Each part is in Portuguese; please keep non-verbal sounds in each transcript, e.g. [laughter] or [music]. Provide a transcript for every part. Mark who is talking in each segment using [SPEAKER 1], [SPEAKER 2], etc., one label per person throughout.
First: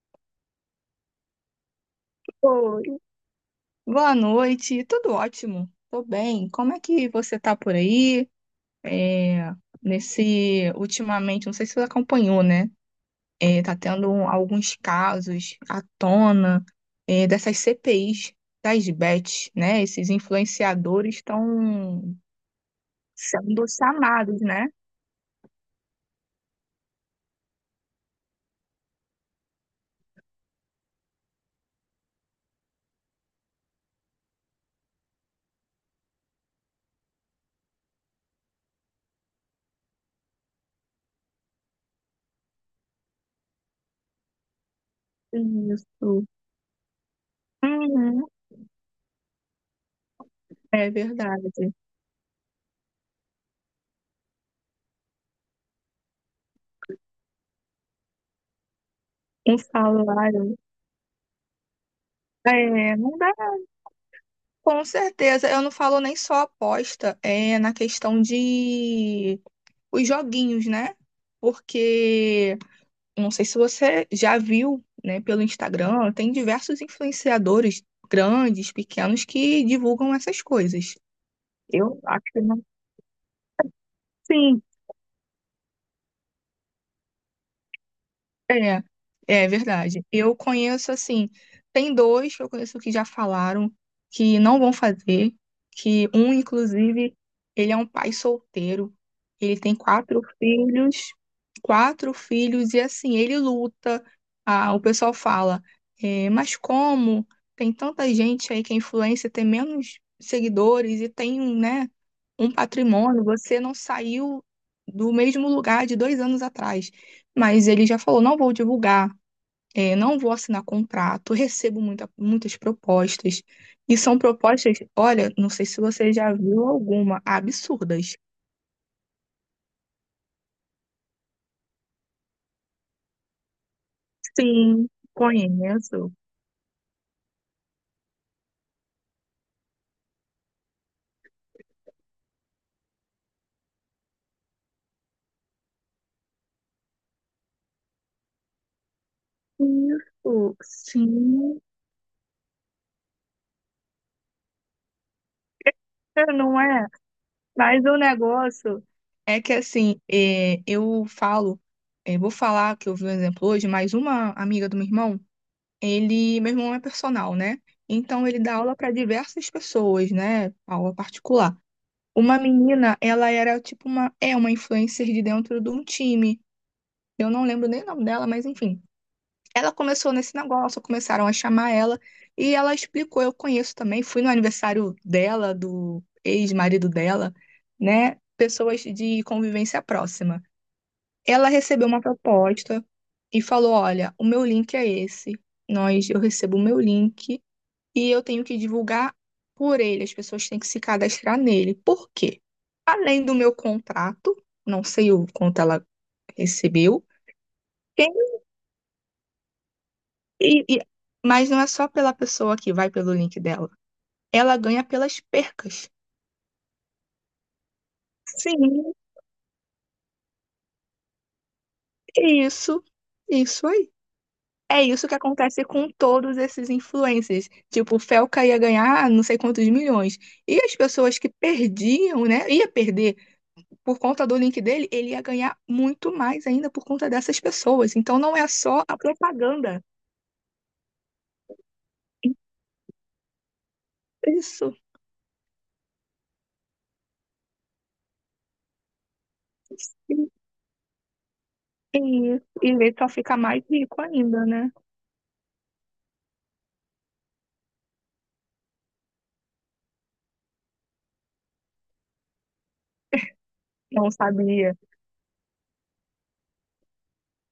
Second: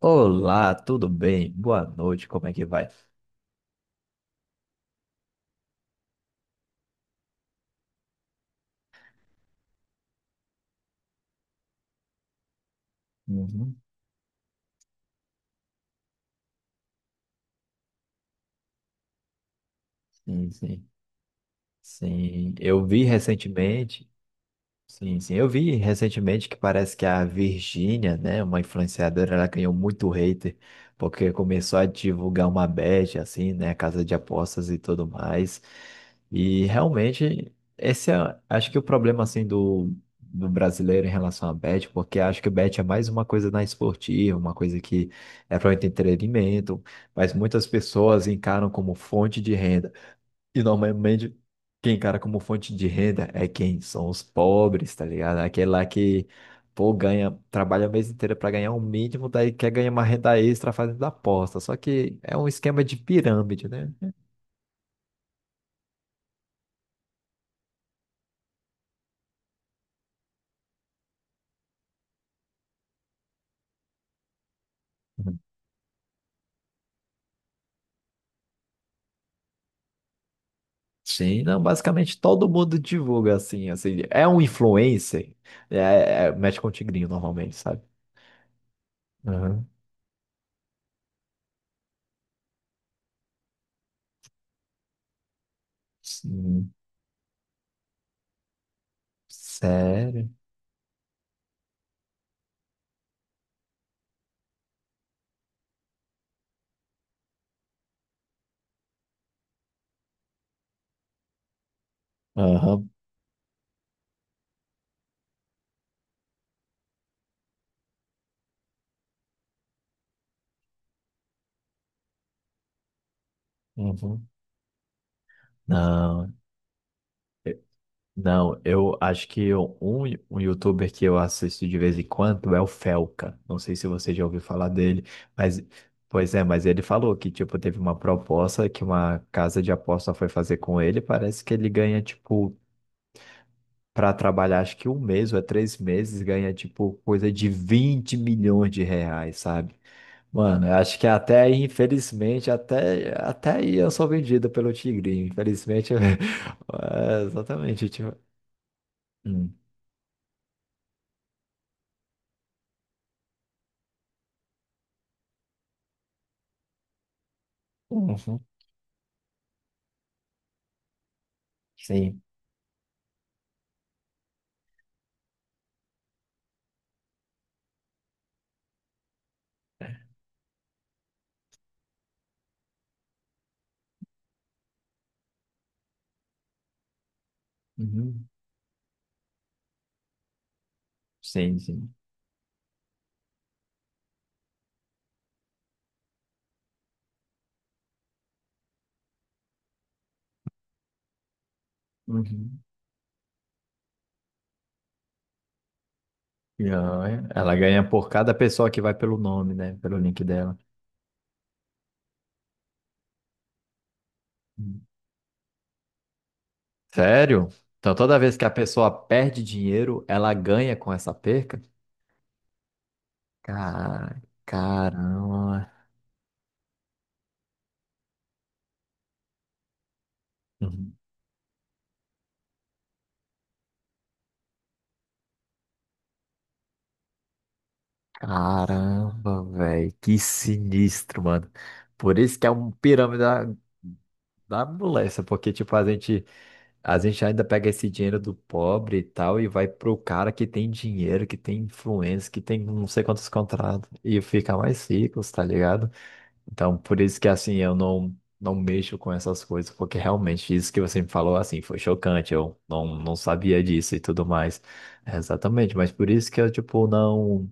[SPEAKER 1] Olá, tudo bem? Boa noite, como é que vai?
[SPEAKER 2] Oi. Boa noite, tudo ótimo, tô bem. Como é que você tá por aí? É, Ultimamente, não sei se você acompanhou, né? Tá
[SPEAKER 1] Uhum.
[SPEAKER 2] tendo alguns casos à tona, dessas CPIs das bets, né? Esses
[SPEAKER 1] Sim, sim,
[SPEAKER 2] influenciadores estão
[SPEAKER 1] sim. Eu vi
[SPEAKER 2] sendo
[SPEAKER 1] recentemente,
[SPEAKER 2] chamados, né?
[SPEAKER 1] sim, sim. Eu vi recentemente que parece que a Virgínia, né, uma influenciadora, ela ganhou muito hater porque começou a divulgar uma bet, assim, né, casa de apostas e tudo mais. E realmente, esse é, acho que o problema, assim, do brasileiro em relação à bet, porque acho que bet é mais uma coisa na esportiva, uma coisa que é para o
[SPEAKER 2] Isso.
[SPEAKER 1] entretenimento, mas muitas pessoas
[SPEAKER 2] Uhum,
[SPEAKER 1] encaram como fonte de renda. E
[SPEAKER 2] é
[SPEAKER 1] normalmente
[SPEAKER 2] verdade.
[SPEAKER 1] quem encara como fonte de renda é quem? São os pobres, tá ligado? Aquele lá que, pô, ganha, trabalha o mês inteiro para ganhar o mínimo, daí
[SPEAKER 2] Um
[SPEAKER 1] quer ganhar uma renda
[SPEAKER 2] salário.
[SPEAKER 1] extra fazendo aposta. Só que é um esquema de
[SPEAKER 2] É, não dá.
[SPEAKER 1] pirâmide, né?
[SPEAKER 2] Com certeza, eu não falo nem só aposta, é na questão de os joguinhos, né? Porque não sei se você já viu, né,
[SPEAKER 1] Uhum.
[SPEAKER 2] pelo Instagram, tem diversos influenciadores grandes, pequenos que divulgam essas coisas.
[SPEAKER 1] Sim, não,
[SPEAKER 2] Eu
[SPEAKER 1] basicamente
[SPEAKER 2] acho que
[SPEAKER 1] todo
[SPEAKER 2] não.
[SPEAKER 1] mundo divulga assim, assim, é um
[SPEAKER 2] Sim.
[SPEAKER 1] influencer, é, mexe com o tigrinho normalmente, sabe?
[SPEAKER 2] É, é
[SPEAKER 1] Aham.
[SPEAKER 2] verdade. Eu conheço assim, tem dois que eu conheço que já falaram que não vão fazer, que um,
[SPEAKER 1] Sim.
[SPEAKER 2] inclusive, ele é um pai solteiro, ele tem
[SPEAKER 1] Sério?
[SPEAKER 2] quatro filhos, e assim, ele luta. Ah, o pessoal fala, mas como tem tanta gente aí que é influencer, tem menos seguidores e tem, né, um
[SPEAKER 1] Aham.
[SPEAKER 2] patrimônio, você não saiu do mesmo lugar de 2 anos atrás. Mas ele já falou: não vou divulgar, não vou assinar contrato, recebo muitas propostas. E são
[SPEAKER 1] Uhum.
[SPEAKER 2] propostas, olha, não sei se você
[SPEAKER 1] Não.
[SPEAKER 2] já viu alguma, absurdas.
[SPEAKER 1] Não, eu acho que um youtuber que eu assisto de vez em quando é o Felca. Não sei se você já ouviu falar
[SPEAKER 2] Sim,
[SPEAKER 1] dele, mas
[SPEAKER 2] conheço.
[SPEAKER 1] pois é, mas ele falou que tipo teve uma proposta que uma casa de aposta foi fazer com ele. Parece que ele ganha tipo para trabalhar acho que um mês ou é três meses ganha tipo coisa de 20 milhões de reais, sabe?
[SPEAKER 2] Isso,
[SPEAKER 1] Mano, eu acho que até aí,
[SPEAKER 2] sim,
[SPEAKER 1] infelizmente, até aí eu sou vendido pelo Tigrinho. Infelizmente, eu- [laughs]
[SPEAKER 2] é, não é?
[SPEAKER 1] é,
[SPEAKER 2] Mas
[SPEAKER 1] exatamente.
[SPEAKER 2] o
[SPEAKER 1] Tipo...
[SPEAKER 2] negócio é que
[SPEAKER 1] Hum.
[SPEAKER 2] assim, eu falo, vou falar que eu vi um exemplo hoje, mas uma amiga do meu irmão, meu irmão é personal, né? Então ele
[SPEAKER 1] Uhum.
[SPEAKER 2] dá aula para diversas pessoas, né? Aula particular.
[SPEAKER 1] Sim.
[SPEAKER 2] Uma menina, ela era tipo é uma influencer de dentro de um time. Eu não lembro nem o nome dela, mas enfim. Ela começou nesse negócio, começaram a chamar ela e ela explicou, eu conheço também, fui no aniversário dela, do ex-marido dela, né?
[SPEAKER 1] Uhum.
[SPEAKER 2] Pessoas de convivência próxima. Ela
[SPEAKER 1] Sim,
[SPEAKER 2] recebeu
[SPEAKER 1] sim.
[SPEAKER 2] uma proposta e falou: "Olha, o meu link é esse. Nós eu recebo o meu link e eu tenho que divulgar por ele. As pessoas têm que se cadastrar nele. Por quê?
[SPEAKER 1] Uhum.
[SPEAKER 2] Além do meu contrato, não sei o quanto ela
[SPEAKER 1] E
[SPEAKER 2] recebeu,
[SPEAKER 1] ela ganha por
[SPEAKER 2] quem-
[SPEAKER 1] cada pessoa que vai pelo nome, né? Pelo link dela.
[SPEAKER 2] e- e- mas não é só pela pessoa que vai pelo link dela. Ela ganha
[SPEAKER 1] Uhum.
[SPEAKER 2] pelas percas.
[SPEAKER 1] Sério? Então toda vez que a pessoa
[SPEAKER 2] Sim,
[SPEAKER 1] perde dinheiro, ela ganha com essa perca?
[SPEAKER 2] isso, isso aí.
[SPEAKER 1] Cara,
[SPEAKER 2] É isso que acontece
[SPEAKER 1] caramba.
[SPEAKER 2] com todos esses influencers. Tipo, o Felca ia ganhar não sei quantos milhões. E as
[SPEAKER 1] Uhum.
[SPEAKER 2] pessoas que perdiam, né? Ia perder por conta do link dele, ele ia ganhar muito mais ainda por conta dessas pessoas. Então não é só a
[SPEAKER 1] Caramba,
[SPEAKER 2] propaganda.
[SPEAKER 1] velho. Que sinistro, mano. Por isso que é um pirâmide da, da
[SPEAKER 2] Isso.
[SPEAKER 1] moléstia, porque, tipo, a gente. A gente ainda pega esse dinheiro do pobre e tal e vai pro cara que tem dinheiro, que tem
[SPEAKER 2] E,
[SPEAKER 1] influência, que
[SPEAKER 2] e
[SPEAKER 1] tem não
[SPEAKER 2] ele
[SPEAKER 1] sei
[SPEAKER 2] só
[SPEAKER 1] quantos
[SPEAKER 2] fica mais
[SPEAKER 1] contratos
[SPEAKER 2] rico
[SPEAKER 1] e
[SPEAKER 2] ainda,
[SPEAKER 1] fica
[SPEAKER 2] né?
[SPEAKER 1] mais rico, tá ligado? Então, por isso que assim, eu não não mexo com essas coisas, porque realmente isso que você me falou assim foi chocante, eu não não sabia disso e
[SPEAKER 2] Não
[SPEAKER 1] tudo mais.
[SPEAKER 2] sabia.
[SPEAKER 1] É, exatamente, mas por isso que eu tipo não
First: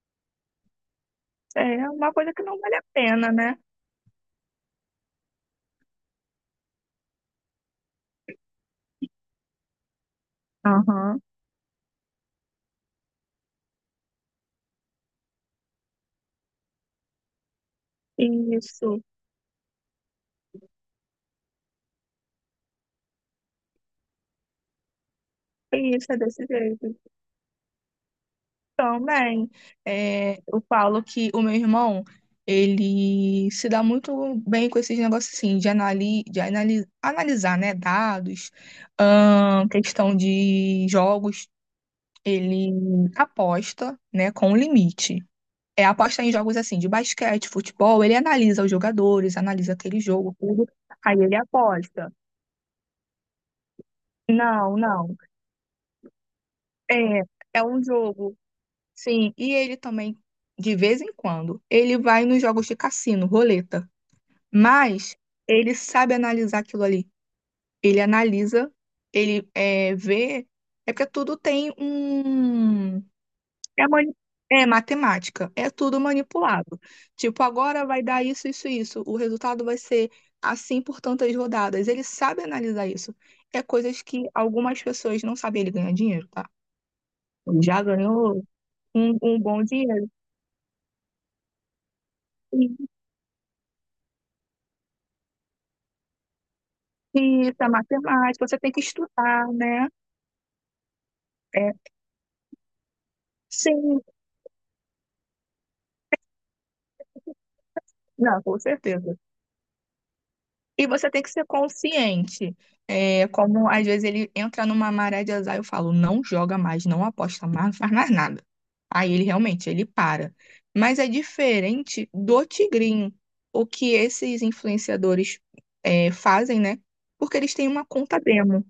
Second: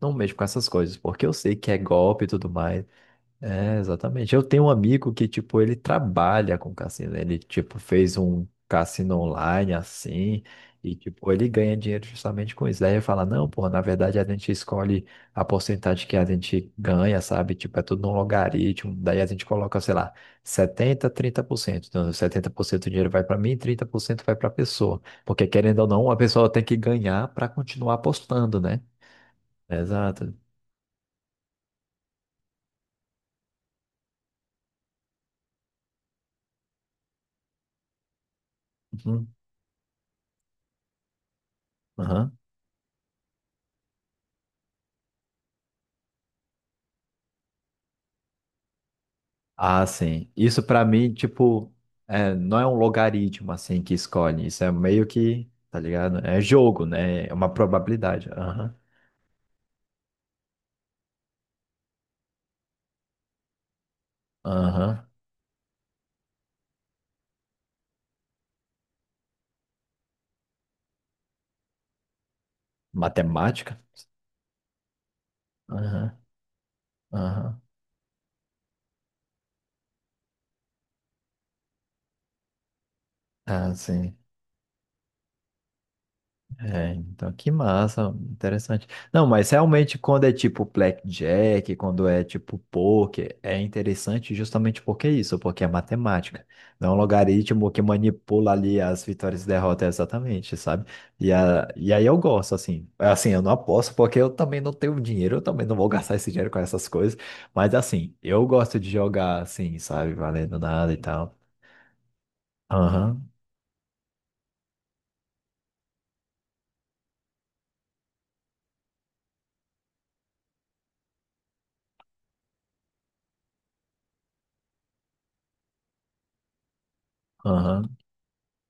[SPEAKER 1] não mexo com essas coisas, porque eu sei que é
[SPEAKER 2] É uma
[SPEAKER 1] golpe e
[SPEAKER 2] coisa que
[SPEAKER 1] tudo
[SPEAKER 2] não vale
[SPEAKER 1] mais.
[SPEAKER 2] a pena, né?
[SPEAKER 1] É, exatamente. Eu tenho um amigo que, tipo, ele trabalha com cassino, né? Ele, tipo, fez um cassino online, assim, e,
[SPEAKER 2] Aham.
[SPEAKER 1] tipo, ele ganha dinheiro justamente com isso. Daí ele fala, não, pô, na verdade a gente escolhe a porcentagem que a gente ganha, sabe? Tipo, é tudo num logaritmo.
[SPEAKER 2] Isso,
[SPEAKER 1] Daí a gente coloca, sei lá, 70, 30%. Então, 70% do dinheiro vai para mim, 30% vai para a pessoa. Porque, querendo ou não,
[SPEAKER 2] isso
[SPEAKER 1] a
[SPEAKER 2] é desse
[SPEAKER 1] pessoa tem que
[SPEAKER 2] jeito.
[SPEAKER 1] ganhar para continuar apostando, né?
[SPEAKER 2] Também,
[SPEAKER 1] Exato.
[SPEAKER 2] eu falo que o meu irmão, ele se dá muito bem com esses negócios assim, de analisar, né, dados,
[SPEAKER 1] Uhum.
[SPEAKER 2] questão de jogos.
[SPEAKER 1] Aham.
[SPEAKER 2] Ele aposta, né, com um limite. É aposta em jogos assim de basquete, futebol, ele analisa os jogadores, analisa
[SPEAKER 1] Ah,
[SPEAKER 2] aquele
[SPEAKER 1] sim.
[SPEAKER 2] jogo,
[SPEAKER 1] Isso
[SPEAKER 2] tudo,
[SPEAKER 1] pra mim,
[SPEAKER 2] aí ele
[SPEAKER 1] tipo,
[SPEAKER 2] aposta.
[SPEAKER 1] é, não é um logaritmo assim que escolhe. Isso é
[SPEAKER 2] Não,
[SPEAKER 1] meio
[SPEAKER 2] não.
[SPEAKER 1] que, tá ligado? É jogo,
[SPEAKER 2] É,
[SPEAKER 1] né? É uma
[SPEAKER 2] é um
[SPEAKER 1] probabilidade.
[SPEAKER 2] jogo.
[SPEAKER 1] Aham.
[SPEAKER 2] Sim, e ele também de vez em quando, ele vai nos jogos de cassino, roleta,
[SPEAKER 1] Aham.
[SPEAKER 2] mas ele sabe analisar aquilo ali. Ele analisa, ele é, vê, é porque tudo tem um.
[SPEAKER 1] Matemática?
[SPEAKER 2] É, mani- é matemática, é tudo
[SPEAKER 1] Aham.
[SPEAKER 2] manipulado. Tipo,
[SPEAKER 1] Aham.
[SPEAKER 2] agora vai dar isso, isso, isso. O resultado vai ser assim por tantas rodadas. Ele sabe analisar isso. É
[SPEAKER 1] Ah,
[SPEAKER 2] coisas
[SPEAKER 1] sim.
[SPEAKER 2] que algumas pessoas não sabem. Ele ganha dinheiro, tá?
[SPEAKER 1] É, então que
[SPEAKER 2] Já
[SPEAKER 1] massa,
[SPEAKER 2] ganhou
[SPEAKER 1] interessante.
[SPEAKER 2] um,
[SPEAKER 1] Não,
[SPEAKER 2] um
[SPEAKER 1] mas
[SPEAKER 2] bom
[SPEAKER 1] realmente
[SPEAKER 2] dinheiro.
[SPEAKER 1] quando é tipo blackjack, quando é tipo
[SPEAKER 2] Sim,
[SPEAKER 1] poker, é interessante justamente porque é isso, porque é matemática. Não é um
[SPEAKER 2] isso é
[SPEAKER 1] logaritmo que
[SPEAKER 2] matemática,
[SPEAKER 1] manipula
[SPEAKER 2] você tem que
[SPEAKER 1] ali as vitórias e
[SPEAKER 2] estudar, né?
[SPEAKER 1] derrotas exatamente, sabe? E, a,
[SPEAKER 2] É,
[SPEAKER 1] e aí eu gosto, assim. Assim, eu não aposto
[SPEAKER 2] sim,
[SPEAKER 1] porque eu também não tenho dinheiro, eu também não vou [laughs] gastar esse dinheiro com essas coisas. Mas assim,
[SPEAKER 2] não,
[SPEAKER 1] eu
[SPEAKER 2] com
[SPEAKER 1] gosto de
[SPEAKER 2] certeza.
[SPEAKER 1] jogar assim, sabe? Valendo
[SPEAKER 2] E
[SPEAKER 1] nada e
[SPEAKER 2] você tem que
[SPEAKER 1] tal.
[SPEAKER 2] ser consciente. É,
[SPEAKER 1] Aham,
[SPEAKER 2] como às vezes ele entra numa maré de azar, eu falo, não joga mais, não aposta mais, não faz mais nada. Aí ele realmente, ele para. Mas é diferente do tigrinho, o que esses influenciadores fazem, né? Porque eles têm uma
[SPEAKER 1] aham.
[SPEAKER 2] conta demo,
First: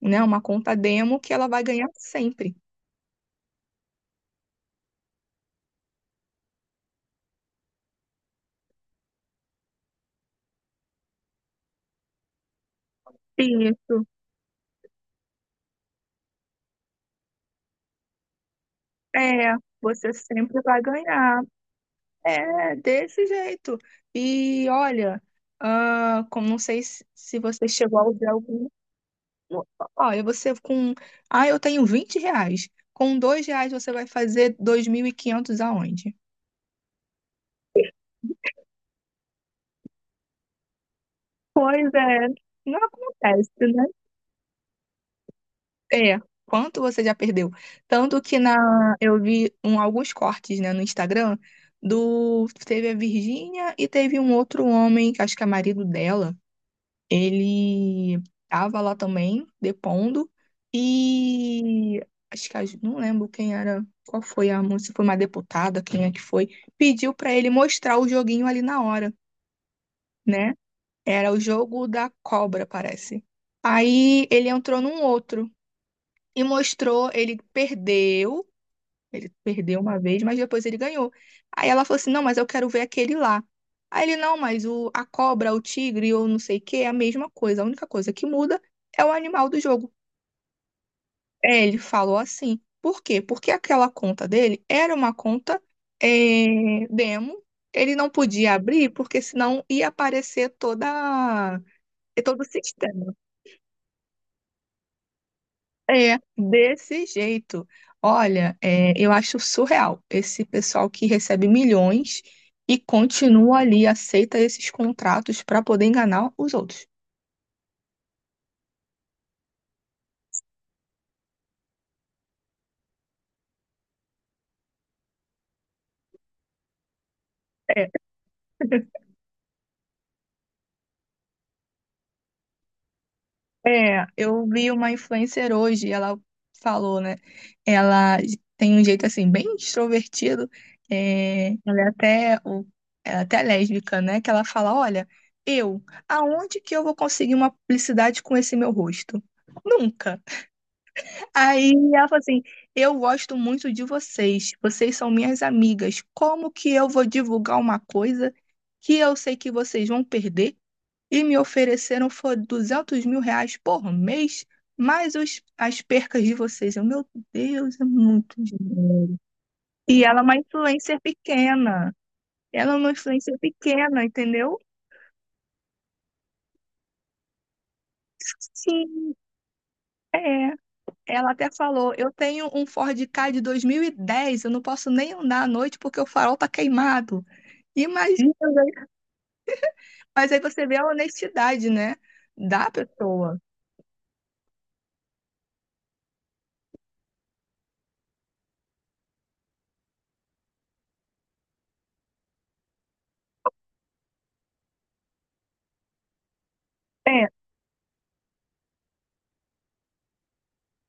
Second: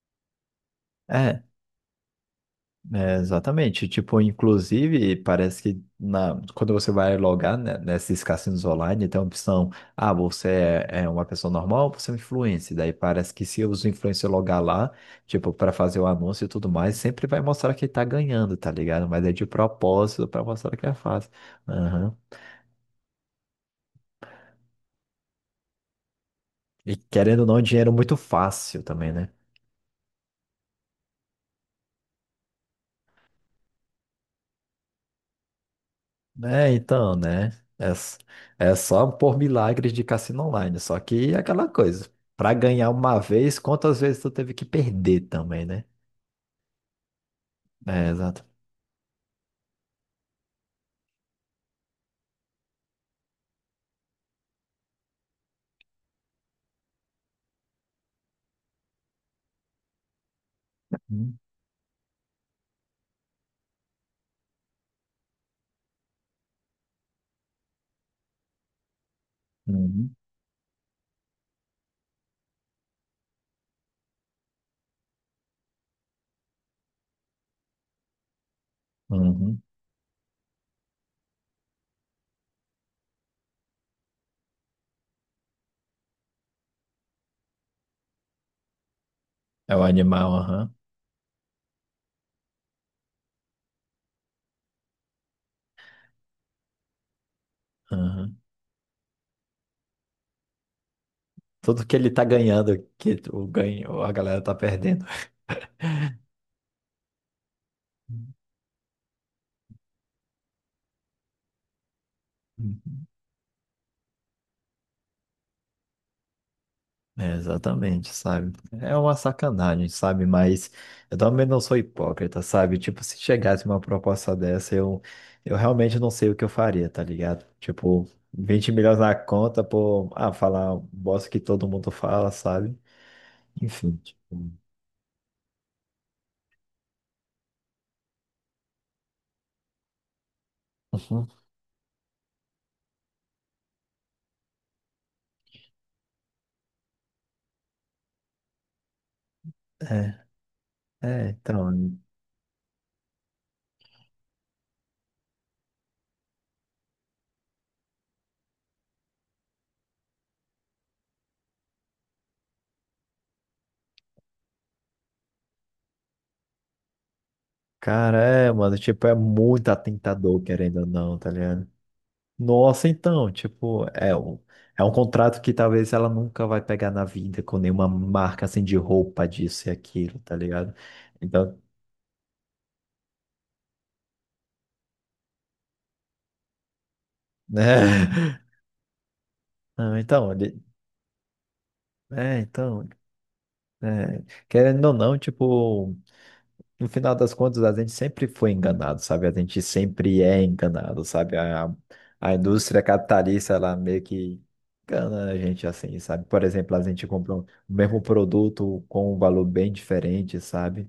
[SPEAKER 2] né? Uma conta demo que
[SPEAKER 1] É,
[SPEAKER 2] ela vai ganhar sempre.
[SPEAKER 1] é, exatamente. Tipo, inclusive, parece que na, quando você vai logar, né, nesses cassinos online, tem a opção, ah, você é, é uma pessoa normal, você é um influencer. Daí parece que se os
[SPEAKER 2] Isso.
[SPEAKER 1] influencers logar lá, tipo, para fazer o anúncio e tudo mais, sempre vai mostrar que tá ganhando, tá ligado? Mas é de
[SPEAKER 2] É, você
[SPEAKER 1] propósito para
[SPEAKER 2] sempre
[SPEAKER 1] mostrar
[SPEAKER 2] vai
[SPEAKER 1] que é fácil.
[SPEAKER 2] ganhar.
[SPEAKER 1] Aham.
[SPEAKER 2] É, desse jeito. E olha, como não sei
[SPEAKER 1] E
[SPEAKER 2] se
[SPEAKER 1] querendo ou não,
[SPEAKER 2] você
[SPEAKER 1] dinheiro é
[SPEAKER 2] chegou a
[SPEAKER 1] muito
[SPEAKER 2] usar algum.
[SPEAKER 1] fácil também, né?
[SPEAKER 2] Olha, você com. Ah, eu tenho R$ 20. Com R$ 2 você vai fazer 2.500 aonde?
[SPEAKER 1] Né, então, né? É, é só por milagres de cassino online. Só que é aquela
[SPEAKER 2] Pois
[SPEAKER 1] coisa.
[SPEAKER 2] é,
[SPEAKER 1] Pra
[SPEAKER 2] não
[SPEAKER 1] ganhar uma vez,
[SPEAKER 2] acontece, né?
[SPEAKER 1] quantas vezes tu teve que perder também, né?
[SPEAKER 2] É, quanto você já perdeu?
[SPEAKER 1] É,
[SPEAKER 2] Tanto que
[SPEAKER 1] exato.
[SPEAKER 2] eu vi alguns cortes, né, no Instagram do teve a Virgínia e teve um outro homem, que acho que é marido dela. Ele estava lá também, depondo,
[SPEAKER 1] Uhum,
[SPEAKER 2] e acho que a não lembro quem era, qual foi a moça, se foi uma deputada, quem é que foi, pediu para ele mostrar o joguinho ali na hora,
[SPEAKER 1] uhum,
[SPEAKER 2] né? Era o jogo da cobra, parece. Aí ele entrou num outro e mostrou, ele perdeu. Ele
[SPEAKER 1] uhum.
[SPEAKER 2] perdeu uma vez, mas depois ele ganhou. Aí ela falou assim: não, mas eu quero ver aquele lá. Aí ele: não, mas a cobra, o tigre ou não sei o que é a mesma coisa. A única coisa que muda é o animal do
[SPEAKER 1] É o
[SPEAKER 2] jogo.
[SPEAKER 1] animal, aham.
[SPEAKER 2] É, ele falou assim. Por quê? Porque aquela conta dele era uma conta demo. Ele não
[SPEAKER 1] Aham.
[SPEAKER 2] podia abrir, porque senão ia aparecer toda,
[SPEAKER 1] Tudo que ele tá
[SPEAKER 2] todo o
[SPEAKER 1] ganhando,
[SPEAKER 2] sistema.
[SPEAKER 1] que o ganho, a galera tá perdendo.
[SPEAKER 2] É, desse jeito. Olha,
[SPEAKER 1] [laughs]
[SPEAKER 2] eu acho surreal esse pessoal que recebe milhões e continua ali, aceita esses contratos para poder enganar os outros.
[SPEAKER 1] É, exatamente, sabe? É uma sacanagem, sabe? Mas eu também não sou hipócrita, sabe? Tipo, se chegasse uma proposta dessa, eu realmente não sei o que eu faria, tá ligado?
[SPEAKER 2] É,
[SPEAKER 1] Tipo, 20 milhões
[SPEAKER 2] [laughs]
[SPEAKER 1] na conta por, ah, falar um bosta que todo mundo fala, sabe? Enfim,
[SPEAKER 2] é,
[SPEAKER 1] tipo,
[SPEAKER 2] eu vi uma influencer hoje, ela falou, né? Ela tem um jeito assim, bem extrovertido.
[SPEAKER 1] uhum.
[SPEAKER 2] é, ela é até, o- ela é até lésbica, né? Que ela fala: olha, eu, aonde que eu vou conseguir uma publicidade com esse meu rosto? Nunca.
[SPEAKER 1] É, é,
[SPEAKER 2] Aí
[SPEAKER 1] então,
[SPEAKER 2] ela falou assim: eu gosto muito de vocês, vocês são minhas amigas. Como que eu vou divulgar uma coisa que eu sei que vocês vão perder? E me ofereceram foi R$ 200.000 por mês, mais as percas de vocês. Eu, meu Deus, é
[SPEAKER 1] cara,
[SPEAKER 2] muito
[SPEAKER 1] é, mano, tipo, é
[SPEAKER 2] dinheiro.
[SPEAKER 1] muito
[SPEAKER 2] E ela é uma
[SPEAKER 1] atentador, querendo ou
[SPEAKER 2] influencer
[SPEAKER 1] não, tá ligado?
[SPEAKER 2] pequena. Ela é
[SPEAKER 1] Nossa,
[SPEAKER 2] uma
[SPEAKER 1] então,
[SPEAKER 2] influencer
[SPEAKER 1] tipo,
[SPEAKER 2] pequena, entendeu?
[SPEAKER 1] é um contrato que talvez ela nunca vai pegar na vida com nenhuma marca assim de
[SPEAKER 2] Sim,
[SPEAKER 1] roupa disso e aquilo, tá
[SPEAKER 2] é.
[SPEAKER 1] ligado?
[SPEAKER 2] Ela até
[SPEAKER 1] Então,
[SPEAKER 2] falou: eu tenho um Ford Ka de 2010, eu não posso nem andar à noite porque o farol tá queimado. Imagina,
[SPEAKER 1] né?
[SPEAKER 2] né?
[SPEAKER 1] [laughs] Não, então,
[SPEAKER 2] Mas aí
[SPEAKER 1] ele-
[SPEAKER 2] você vê a honestidade, né?
[SPEAKER 1] é,
[SPEAKER 2] Da
[SPEAKER 1] então,
[SPEAKER 2] pessoa.
[SPEAKER 1] é, querendo ou não, tipo, no final das contas, a gente sempre foi enganado, sabe? A gente sempre é enganado, sabe? A indústria capitalista, ela meio que engana a gente assim, sabe? Por exemplo, a gente
[SPEAKER 2] É,
[SPEAKER 1] compra o mesmo produto com um valor bem diferente, sabe?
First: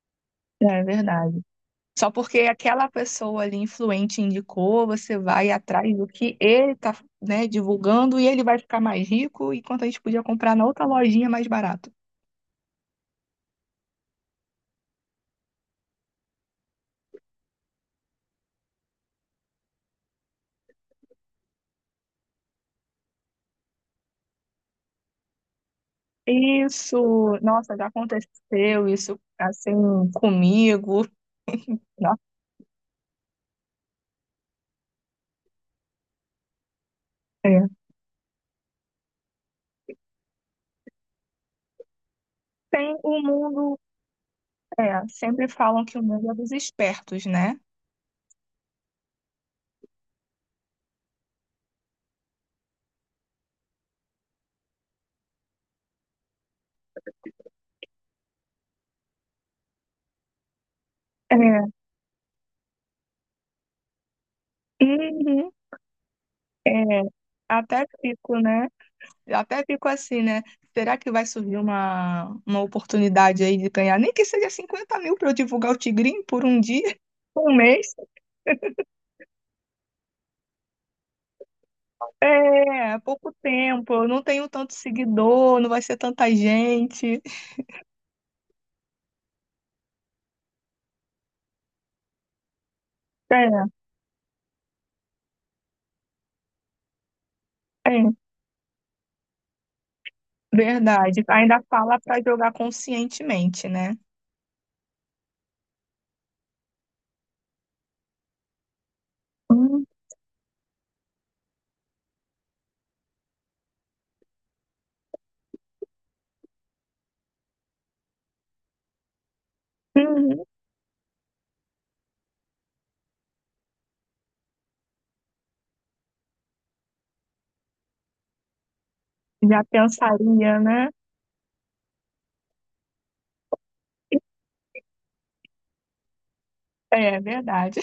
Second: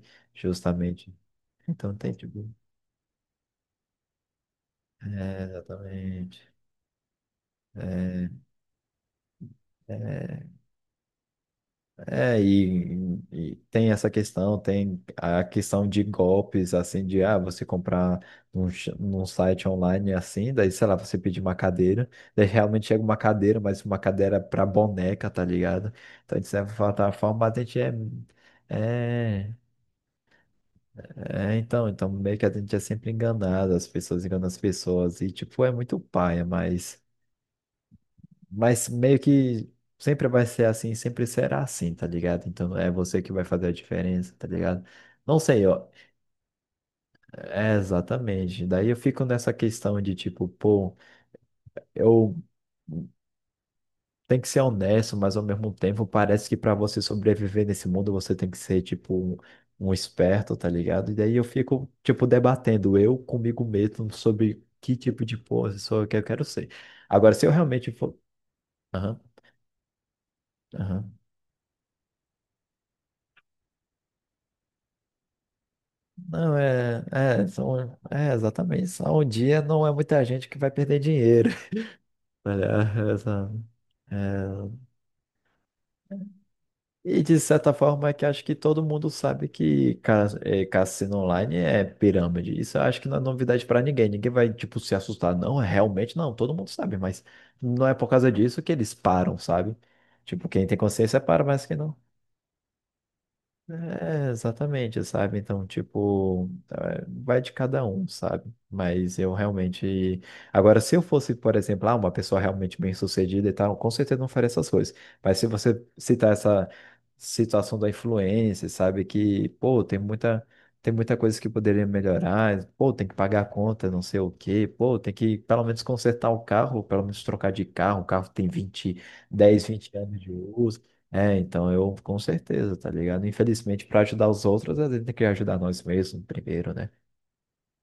[SPEAKER 2] é
[SPEAKER 1] Justamente.
[SPEAKER 2] verdade.
[SPEAKER 1] Então
[SPEAKER 2] Só
[SPEAKER 1] tem
[SPEAKER 2] porque
[SPEAKER 1] tipo.
[SPEAKER 2] aquela pessoa ali influente indicou, você
[SPEAKER 1] É,
[SPEAKER 2] vai atrás do que
[SPEAKER 1] exatamente.
[SPEAKER 2] ele tá, né, divulgando e
[SPEAKER 1] É,
[SPEAKER 2] ele vai ficar mais rico, enquanto a gente podia
[SPEAKER 1] é,
[SPEAKER 2] comprar na outra lojinha mais barato.
[SPEAKER 1] e tem essa questão, tem a questão de golpes, assim, de ah, você comprar num site online assim, daí, sei lá, você pedir uma cadeira, daí realmente chega uma cadeira, mas uma cadeira é pra boneca, tá ligado? Então, de certa
[SPEAKER 2] Isso,
[SPEAKER 1] forma, a
[SPEAKER 2] nossa,
[SPEAKER 1] gente
[SPEAKER 2] já
[SPEAKER 1] é.
[SPEAKER 2] aconteceu isso
[SPEAKER 1] É,
[SPEAKER 2] assim comigo.
[SPEAKER 1] é, então, então
[SPEAKER 2] Nossa,
[SPEAKER 1] meio que a gente é sempre enganado, as pessoas enganam as pessoas, e tipo, é muito paia, mas.
[SPEAKER 2] é.
[SPEAKER 1] Mas meio que sempre vai ser assim, sempre será assim, tá ligado? Então é
[SPEAKER 2] Tem
[SPEAKER 1] você
[SPEAKER 2] o
[SPEAKER 1] que vai fazer a
[SPEAKER 2] mundo
[SPEAKER 1] diferença, tá ligado?
[SPEAKER 2] É,
[SPEAKER 1] Não
[SPEAKER 2] sempre
[SPEAKER 1] sei,
[SPEAKER 2] falam
[SPEAKER 1] ó.
[SPEAKER 2] que o mundo é dos espertos, né?
[SPEAKER 1] É exatamente. Daí eu fico nessa questão de tipo, pô, eu tenho que ser honesto, mas ao mesmo tempo parece que para você sobreviver nesse mundo você tem que ser tipo um, um esperto, tá ligado? E daí eu
[SPEAKER 2] É.
[SPEAKER 1] fico tipo debatendo eu comigo mesmo sobre que tipo de
[SPEAKER 2] Uhum.
[SPEAKER 1] pessoa que eu quero ser.
[SPEAKER 2] É,
[SPEAKER 1] Agora, se eu
[SPEAKER 2] até
[SPEAKER 1] realmente for.
[SPEAKER 2] fico, né?
[SPEAKER 1] Aham,
[SPEAKER 2] Até fico assim, né? Será que
[SPEAKER 1] aham.
[SPEAKER 2] vai surgir uma oportunidade aí de ganhar? Nem que seja 50.000 para eu divulgar o Tigrinho por
[SPEAKER 1] Não,
[SPEAKER 2] um dia,
[SPEAKER 1] é,
[SPEAKER 2] [laughs]
[SPEAKER 1] é,
[SPEAKER 2] um mês.
[SPEAKER 1] são, é exatamente. Só um dia não é muita gente que vai perder dinheiro. [laughs] Olha,
[SPEAKER 2] É, pouco
[SPEAKER 1] essa-
[SPEAKER 2] tempo. Eu não tenho tanto
[SPEAKER 1] é.
[SPEAKER 2] seguidor, não vai ser tanta
[SPEAKER 1] E
[SPEAKER 2] gente.
[SPEAKER 1] de certa forma é que acho que todo mundo sabe que é, cassino online é pirâmide. Isso eu acho que não é novidade
[SPEAKER 2] É,
[SPEAKER 1] para ninguém. Ninguém vai, tipo, se assustar. Não, realmente não. Todo mundo sabe, mas não
[SPEAKER 2] é,
[SPEAKER 1] é por causa disso que eles param, sabe? Tipo, quem tem consciência
[SPEAKER 2] verdade.
[SPEAKER 1] para,
[SPEAKER 2] Ainda
[SPEAKER 1] mas quem não.
[SPEAKER 2] fala para jogar conscientemente, né?
[SPEAKER 1] É, exatamente, sabe? Então, tipo, é, vai de cada um, sabe? Mas eu
[SPEAKER 2] Uhum.
[SPEAKER 1] realmente. Agora, se eu fosse, por exemplo, ah, uma pessoa realmente bem-sucedida e tal, com certeza não faria essas coisas. Mas se você citar essa situação da influência, sabe? Que, pô, tem muita coisa que poderia melhorar, pô, tem que pagar a conta, não sei o quê, pô, tem que pelo menos consertar o carro, pelo menos trocar de carro, o carro tem 20
[SPEAKER 2] Já
[SPEAKER 1] 10 20 anos de
[SPEAKER 2] pensaria,
[SPEAKER 1] uso.
[SPEAKER 2] né?
[SPEAKER 1] É, então eu com certeza, tá ligado? Infelizmente, para ajudar os outros, a gente tem que ajudar nós mesmos primeiro, né?
[SPEAKER 2] É, verdade.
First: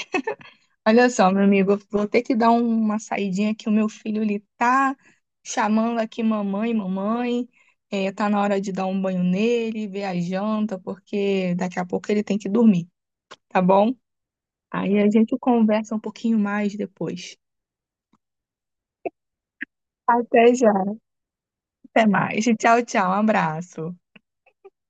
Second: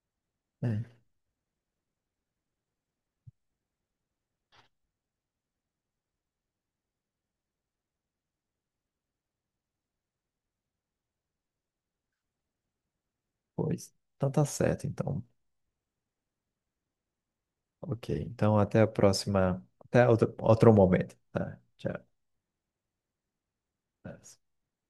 [SPEAKER 1] É,
[SPEAKER 2] Olha só, meu amigo, eu vou ter que dar uma saidinha que o meu filho ele tá chamando aqui mamãe, mamãe. É, tá na hora de dar um banho nele, ver a janta, porque daqui a pouco ele tem que dormir, tá
[SPEAKER 1] pois.
[SPEAKER 2] bom?
[SPEAKER 1] Então tá certo,
[SPEAKER 2] Aí a
[SPEAKER 1] então.
[SPEAKER 2] gente conversa um pouquinho mais depois.
[SPEAKER 1] Ok. Então até a próxima. Até outro,
[SPEAKER 2] Até já.
[SPEAKER 1] outro momento. Tá,
[SPEAKER 2] Até
[SPEAKER 1] tchau.
[SPEAKER 2] mais. Tchau, tchau. Um abraço.